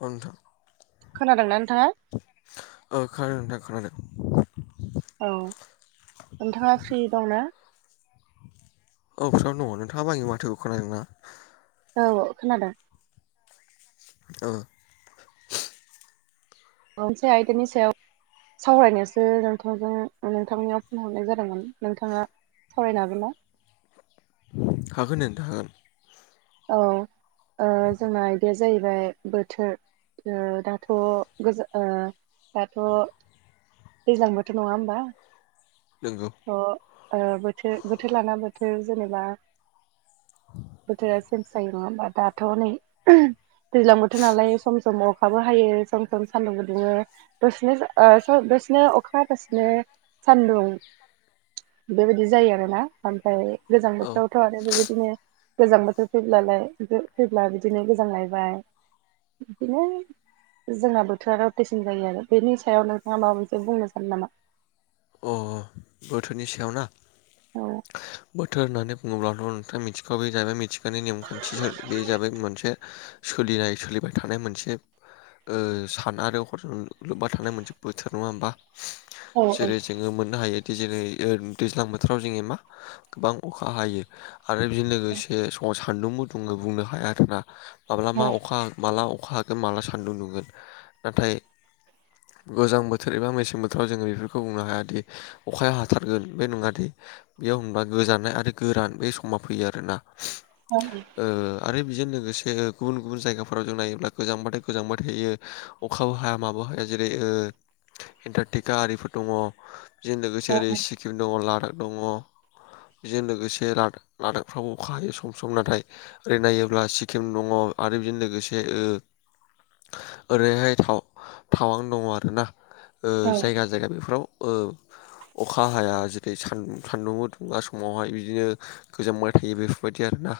औ नोंथां खोनादोंना नोंथाङा औ खोनादों नोंथां खोनादों औ नोंथाङा फ्रि दं ना? औ फ्रिआवनो दङ नोंथाङाबो आंनि माथोखौ खोनादों ना? औ खोनादों ओ [unintelligible] मोनसे आयदानि सायाव सावरायनोसो नोंथांजों नोंथांनियाव फन हरनाय जादोंमोन नोंथाङा सावरायनो हागोन ना? हागोन नोंथां हागोन औ ओ जोंना इदिया जाहैबाय बोथोर ओ दाथ' गोज ओ दाथ' दैज्लां बोथोर नंङा होमबा नोंगौ अ ओ बोथोर बोथोर लाना बोथोर जेनेबा बोथोरा सेन्स जायो नङा होमबा दाथ' नै दैज्लां बोथोर नालाय सम सम अखाबो हायो सम सम सान्दुंबो दुंङो दसेनो ओ दसेनो अखा दसेनो सान्दुं बेबायदि जायो आरोना ओमफाय गोजां औ बोथोरावथ' आरो बेबायदिनो गोजां बोथोर फैब्लालाय [unintelligible] फैब्ला बिदिनो गोजां लायबाय बिदिनो जोंना बोथोरा रावथेसिन जायो आरो बेनि सायाव नोंथांङा माबा मोनसे बुंनो सानो नामा? अ अ बोथोरनि सायाव ना औ बोथोर होननानै बुङोब्लाथ' नोंथाङा मिथिखाबाय जाहैबाय मिथिखानाय नेमखान्थि [unintelligible] बे जाबाय मोनसे सोलिनाय सोलिबाय थानाय मोनसे ओ सान आरो हर लोब्बा थानाय मोनसे बोथोर नङा होमबा औ जेरै जोङो मोननो हायोदि जेरै ओ दैज्लां बोथोराव जोङो मा गोबां अखा हायो आरो बेजों लोगोसे समाव सान्दुंबो दंङो बुंनो हाया आरोना माब्ला औ मा अखा माला अखा माला सान्दुं नुगोन। नाथाय गोजां बोथोर एबा मेसें बोथोराव जोंङो बेफोर खौ बुंनो हायादि अखाया हाथारगोन बे नङादि बेयाव होनबा गोजांनाय आरो गोरान बे समा फैयो आरोना। [unintelligible] ओ आरो बेजों लोगोसे गुबुन गुबुन जायगाफोराव जों नायोब्ला गोजांबाथाय गोजांबा थायो अखाबो हाया माबो हाया जेरै ओ एन्टारटिका आरिफोर दङ बेजों लोगोसे औ ओरै सिक्किम दङ', लादाख दङ'। बेजों लोगोसे ला-लादाकफ्रावबो अखा हायो सम सम। नाथाय ओरै नायोब्ला सिक्किम दङ' आरो बेजों लोगोसे ओ ओरैहाय थाव-थावां दङ' आरोना, औ जायगा जायगा बे फ्राव ओ अखा हाया जेरै सुं सानदुं दुङा समावहाय बिदिनो गोजांबाय थायो बेफोरबायदि आरोना,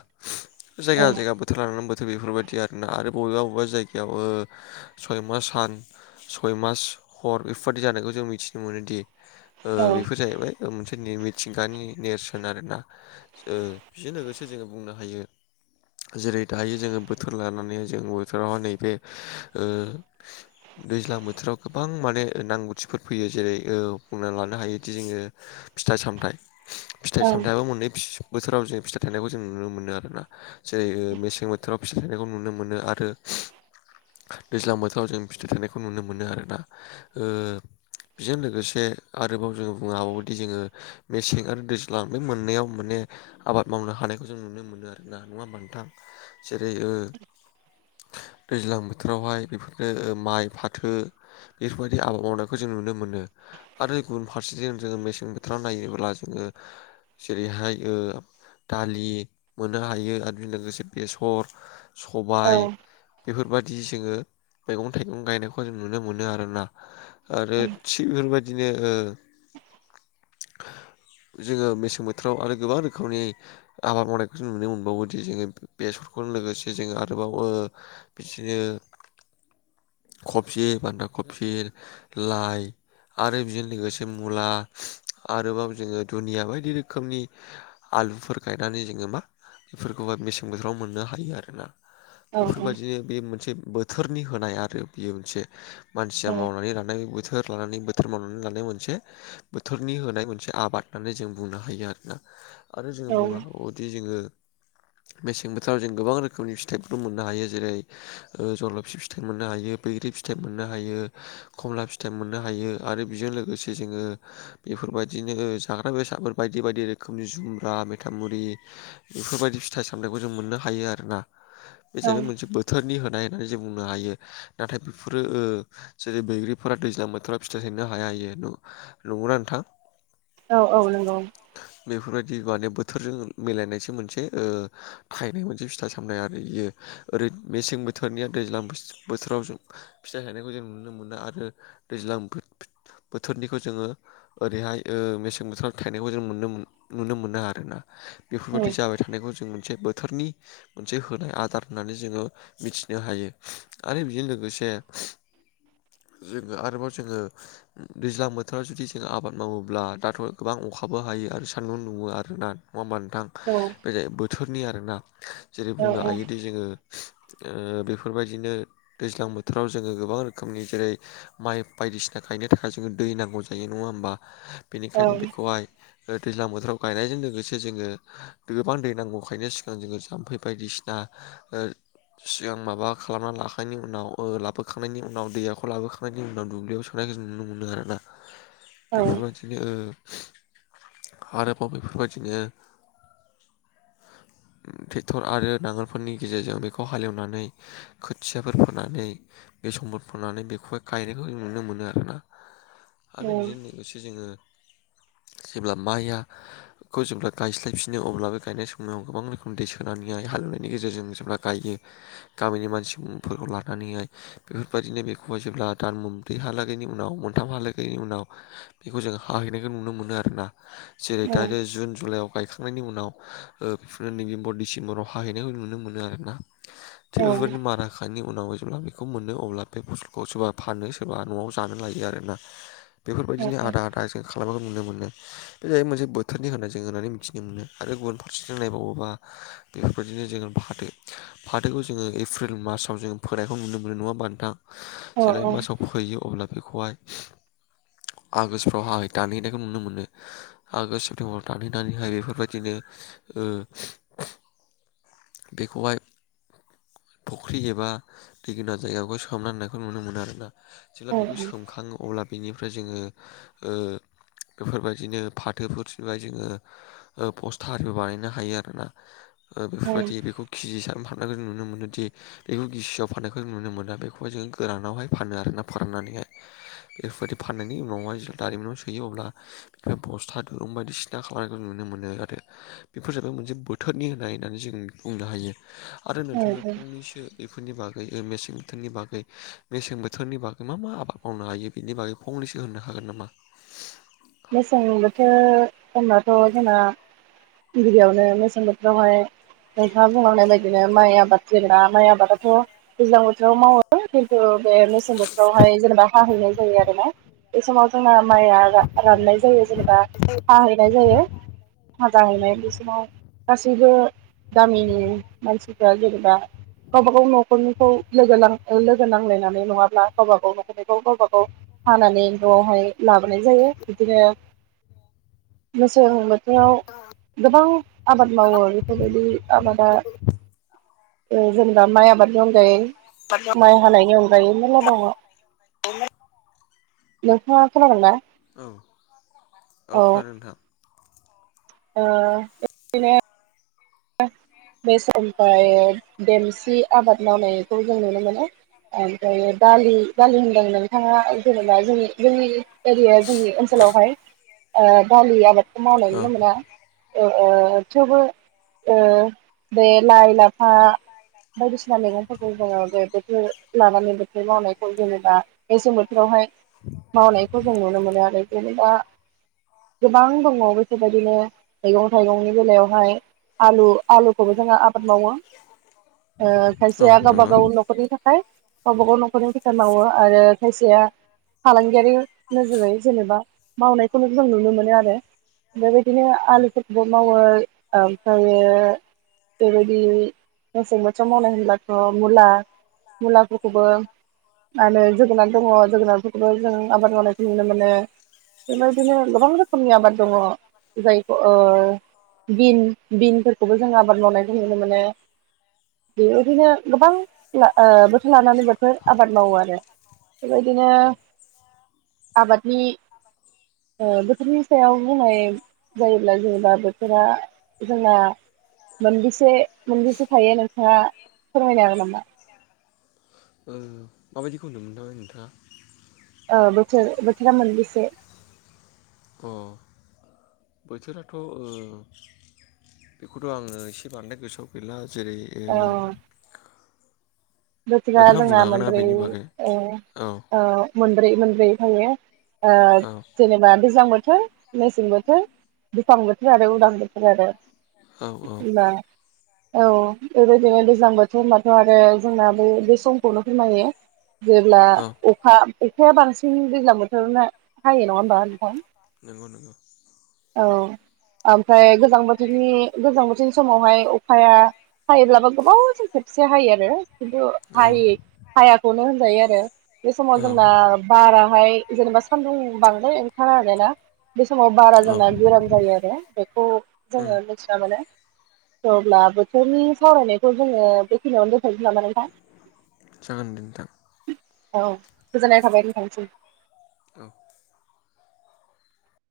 औ जायगा जायगा बोथोर लानानै बोथोर बेफोरबायदि आरोना आरो बबेबा बबेबा जायगायाव ओ सय मास सान सय मास हर इफोरबादि जानायखौ जों मिथिनो मोनोदि ओ औ बेफोर जाहैबाय दा मोनसे नै मिथिंगानि नेरसोन आरोना। ओ बेजों लोगोसे जोङो बुंनो हायो जेरै दायो जोङो बोथोर लानानै जों बोथोरावहाय नैबे ओ दैज्लां बोथोराव गोबां माने नांगौथिफोर फैयो जेरै ओ बुंना लानो हायोदि जोङो फिथाइ सामथाइ बि औ फिथाइ सामथायाइबो मोननै फि बोथोराव जों फिथाइ थाइनायखौ जों नुनो मोनो आरोना। जेरै मेसें बोथोराव फिथाइ थायनायखौ नुनो मोनो आरो दैज्लां बोथोराव जों फिथाइ थानायखौ नुनो मोनो आरोना। ओ बेजों लोगोसे आरोबाव जोङो बुंनो हाबावोदि जोङो मेसें आरो दैज्लां बे मोननैयाव माने आबाद मावनो हानायखौ जों नुनो मोनो आरोना नङा होनबा नोंथां? जेरै ओ दैज्लां बोथोरावहाय बेफोरनो ओ माइ, फाथो बेफोरबायदि आबाद मावनाय खौ जों नुनो मोनो आरो गुबुन फारसेथि जोङो मेसें बोथोराव नायोब्ला जोङो जेरैहाय ओ दालि मोननो हायो आरो बेजों लोगोसे बेसर, सबाय बेफोरबायदि जोङो मैगं थाइगं गायनायखौ जों नुनो मोनो आरोना। आरो थिग बेफोरबायदिनो ओ जोङो मेसें बोथोराव आरो गोबां रोखोमनि आबाद मावनायखौ जों नुनो मोनबावोदि जोङो बेसरखौनो लोगोसे जोंङो आरोबाव ओ बिदिनो खफि, बान्दा खफि लाइ आरो बेजों लोगोसे मुला आरोबाव जोङो दुनिया बायदि रोखोमनि आलुफोर गायनानै जोङो मा बेफोरखौबो मेसें बोथोराव मोननो हायो आरो ना। औ बेफोरबायदिनो बे मोनसे बोथोरनि होनाय आरो बेयो मोनसे मानसिया मावनानै लानाय बोथोर लानानै बोथोर मावनानै लानाय मोनसे बोथोरनि होनाय मोनसे आबाद होननानै जों बुंनो हायो आरोना। आरो जों बुंनो हाबा वोदि जोङो मेसें बोथोराव जों गोबां रोखोमनि फिथाइफोर मोननो हायो। जेरै जलफि फिथाइ मोननो हायो, बैग्रि फिथाइ मोननो हायो, खमला फिथ थाइ मोननो हायो आरो बेजों लोगोसे जोङो बेफोरबायदिनो ओ जाग्रा बेसादफोर बायदि बायदि रोखोमनि जुमब्रा, मेथामुरि बेफोरबायदि फिथाइ सामथाइखौ जों मोननो हायो आरोना। बे औ जाहैबाय मोनसे बोथोरनि होनाय होननानै जों बुंनो हायो। नाथाय बेफोरो ओ जेरै बैग्रि फोरा दैज्लां बोथोराव फिथाइ थायनो हाया इयो न-नंगौना नोंथां? औ औ नंगौ। बेफोरबायदि माने बोथोरजों मिलायनायसो मोनसे ओ थायनाय मोनसे फिथा सामथाइ आरो इयो। ओरै मेसें बोथोरनिया दैज्लां बो-बोथोराव जों फिथाइ थायनायखौ जों नुनो मोना आरो दैज्लां बोथ बोथोरनिखौ जोङो ओरैहाय ओ मेसें बोथोराव थायनायखौ जों मोननो नुनो मोनो आरोना औ बेफोरबायदि जाबाय थानायखौ जों मोनसे बोथोरनि मोनसे होनाय आदार होननानै जोङो मिथिनो हायो आरो बेजों लोगोसे जोङो आरोबाव जोङो दैज्लां बोथोराव जुदि जों आबाद मावोब्ला दाथ' गोबां अखाबो हायो आरो सान्दुं दुङो आरोना नङा होमबा नोंथां औ बेजाय बोथोरनि आरोना जेरै औ औ बुंनो हायोदि जोङो ओ बेफोरबायदिनो दैज्लां बोथोराव जोङो गोबां रोखोमनि जेरै माइ बायदिसिना गायनो थाखाय जोंङो दै नांगौ जायो नङा होमबा बेनिखायनो बेखौहाय ओ दैज्लां बोथोराव गायनायजों लोगोसे जोङो गोबां दै नांगौ खायनो सिगां जोङो जाम्फै बायदिसिना ओ सिगां माबा खालामना लाखांनायनि उनाव ओ लाबोखांनायनि उनाव दैयाव ख' लाबोखांनायनि उनाव दुब्लियाव सोनायखौ जों नुनो मोनो आरोना बेफोरबायदि बिदिनो ओ आरोबाव बेफोरबायदिनो [inaudible] ट्रेक्टर आरो नांगोलफोरनि गेजेरजों बेखौ हालेवनानै खोथियाफोर फोनानै बे सम्पद फोननानै बेखौहाय गायनायखौ जों नुनो मोनो आरोना आरो बिदिनो लोगोसे जोङो जेब्ला माया खौ जेब्ला गायस्लायफिनो अब्लाबे गायनाय समाव गोबां रोखोम दै सोनानै हालेवनायनि गेजेरजों जेब्ला गायो गामिनि मानसिफोरखौ लानानैहाय बेफोर बेबायदिनो बेखौय जेब्ला दान मोनब्रैहालागैनि उनाव मोनथामहालागैनि उनाव बेखौ जों हाहैनायखौ नुनो मोनो आरोना जेरै दा नै जुन जुलाइआव गायखां नायनि उनाव ओ बेफोरनो नभेम्बर डिसेम्बराव हाहैनायखौ नुनो मोनो आरोना। थिग बेफोरबादिनो मारा होखांनायनि उनाव जेब्ला बेखौ मोनो अब्ला बे फसलखौ सोरबा फानो सोरबा न'आव जानो लायो आरोना बेफोरबायदिनो आदार आजो खालामनायखौ नुनो मोनो बे जाहैबाय मोनसे बोथोरनि होनना जों होननानै मिथिनो मोनो आरो गुबुन फारसेथिं नायबावोबा बेफोरबायदिनो जोङो फाथो फाथोखौ जोङो एप्रिल मासाव जोङो फोनायखौ नुनो मोनो नङाहोमबा नोंथां जेरै मासाव फोयो अब्ला बेखौहाय आगोषफ्राव हाहै दानहैनायखौ नुनो मोनो आगोषट, सेप्तेम्बराव दानै दानै हायो बेफोरबायदिनो ओ बेखौहाय फुख्रि एबा दैगोनां जायगाखौ सोमना दोननायखौ नुनो मोनो आरोना जेब्ला औ बेखौ सोमखांङो अब्ला बिनिफ्राय जोंङो ओ बेफोरबायदिनो फाथोफोर सिनबाय जोंङो ओ पस्टारिबो बानायनो हायो आरोना ओ औ बेफोरबायदि बेखौ केजि हिसाब फाननाय बेखौ जों नुनो मोनो दि बेखौ गिसिआव फाननायखौ नुनो मोना बेखौहाय जों गोरानावहाय फानो आरोना फोराननानैहाय बेफोरबायदि फाननायनि उनावहाय जों दारिमिनाव सोयो अब्ला बेनिफ्राय बस्था दुरुं बायदि सिना खालामनायखौ जों नुनो मोनो आरो बेफोर जाबाय मोनसे बोथोरनि होननाय होननानै जों बुंनो हायो आरो नोंथाङा औ एसे बेफोरनि बागै ओ मेसें बोथोरनि बागै मेसें बोथोरनि बागै मा मा आबाद मावनो हायो बिनि बागै फंनैसो होननो हागोन नामा? मेसें बोथोर होनबाथ' जोंना गिबि गिबियावनो मेसं बोथोरावहाय नोंथाङा बुंलांनाय बायदिनो माइ आबाद जेनेबा माइ आबादाथ' दैज्लां बोथोराव मावो ओ बे मेसें बोथोरावहाय जेनेबा हाहैनाय जायो आरोना बे समाव जोंना माइआ रा राननाय जायो जेनेबा हाहैनाय जायो जाहैनाय बे समाव गासैबो गामिनि मानसिफ्रा जेनेबा गावबागाव न'खरनिखौ लोगो नां ओ लोगो नांलायनानै नंङाब्ला गावबा गाव न'खरनिखौ गावबा गाव हानानै न'आवहाय लाबोनाय जायो बिदिनो मोसौ- बेयाव गोबां आबाद मावो बेफोरबायदि आबादा- [inaudible] जों जेनेबा माइ आबाद दं जायो- साथिअ माइ हानायनि अनगायै मेरला दंङ [inaudible] नोंथांङा खोनादों ना? औ औ खोनादों नोंथां- ओ बिबदिनो बे समनिफ्राय देमसि आबाद मावनायखौ जों नुनो मोनो ओमफ्रायो दालि दालि होनदों बिथांङा जेनेबा जोंनि जोंनि एरिया जोंनि ओनसोलावहाय ओ दालि आबादखौ औ मावनोल' मोना ओ थेवबो ओ बे लाइ लाफा बायदिसिना मैगंफोरखौ जोंङो बेफोरखो लानानै बोथोर मावनायखौ जेनेबा बेसें बोथोरावहाय मावनायखौ जों नुनो मोनो आरो जेनैबा गोबां दङ' बेफोरबायदिनो मैगं थाइगंनि बेलायावहाय आलु आलुखौबो जोंङो आफ बाद मावो ओ औ खायसेया गावबा नंगौ गाव न'खरनि थाखाय गावबागाव न'खरनि थाखाय मावो आरो खायसेया फालांगियारि नोजोरै जेनेबा मावनायखौनो जों नुनो मोनो आरो बेबायदिनो औ आलुफोरखौबो मावो ओमफ्रायो बेबायदि मेसें बोथोर मावनाय होनब्लाथ' मुला मुलाफोरखौबो आरो जोगोनार दङ जोगोनार फोरखौ जों आबाद मावनायखौ नुनो मोनो बेबायदिनो गोबां रोखोमनि आबाद दंङ जायखौ ओ बिन बिनफोरखौबो जों आबाद मावनायखौ नुनो मोनो। बेबायदिनो गोबां ओ बोथोर लानानै बोथोर आबाद मावो आरो। बेबायदिनो औ आबादनि ओ बोथोरनि सायाव बुंनाय जायोब्ला जेनेबा बोथोरा जोंना मोनबेसे मोनबेसे थायो नोंथाङा फोरमायनो हागोन नामा ओ माबायदिखौ होनदोंमोनथाय नोंथाङा ओ बोथोर बोथोरा मोनबेसे अ बोथोराथ'ओ बेखौथ' आङो एसे बांद्राय गोसोआव गैला जेरै ओ बोथोरा नोंथाङा जोंना बुंनो हागोन ना मोनब्रै बेनि बागै ओ औ आ मोनब्रै मोनब्रै नुयो ओ औ जेनेबा गोजां बोथोर मेसें बोथोर दुफां बोथोर आरो उदां बोथोर आरो औ औ जेनेबा औ बेबायदिनो गोजां बोथोर होनबाथ' आरो जोंना बे बे समखौनो फोरमायो। जेब्ला औ अखा अखाया बांसिन दैज्लां बोथोर हायो नङा होमबा नोंथां। नंगौ नंगौ। औ ओमफ्राय गोजां बोथोरनि गोजां बोथोरनि समावहाय अखाया हायोब्लाबो गोबाव जों खेबसे हायो आरो खिन्थु औ हायि हायाखौनो होनजायो आरो बे औ समाव जोंना बाराहाय जेनेबा सान्दुं बांद्राय ओंखारा आरो ना बे समाव बारा औ जोंना गोरान जायो आरो बेखौ उम जोङो मिथि ना मोनो अब्ला बोथोरनि सावरायनायखौ जोङो बेखिनियावनो दोनथनोसै नामा नोंथां हा। जागोन दे नोंथां। औ गोजोननाय थाबाय नोंथां निसिम। औ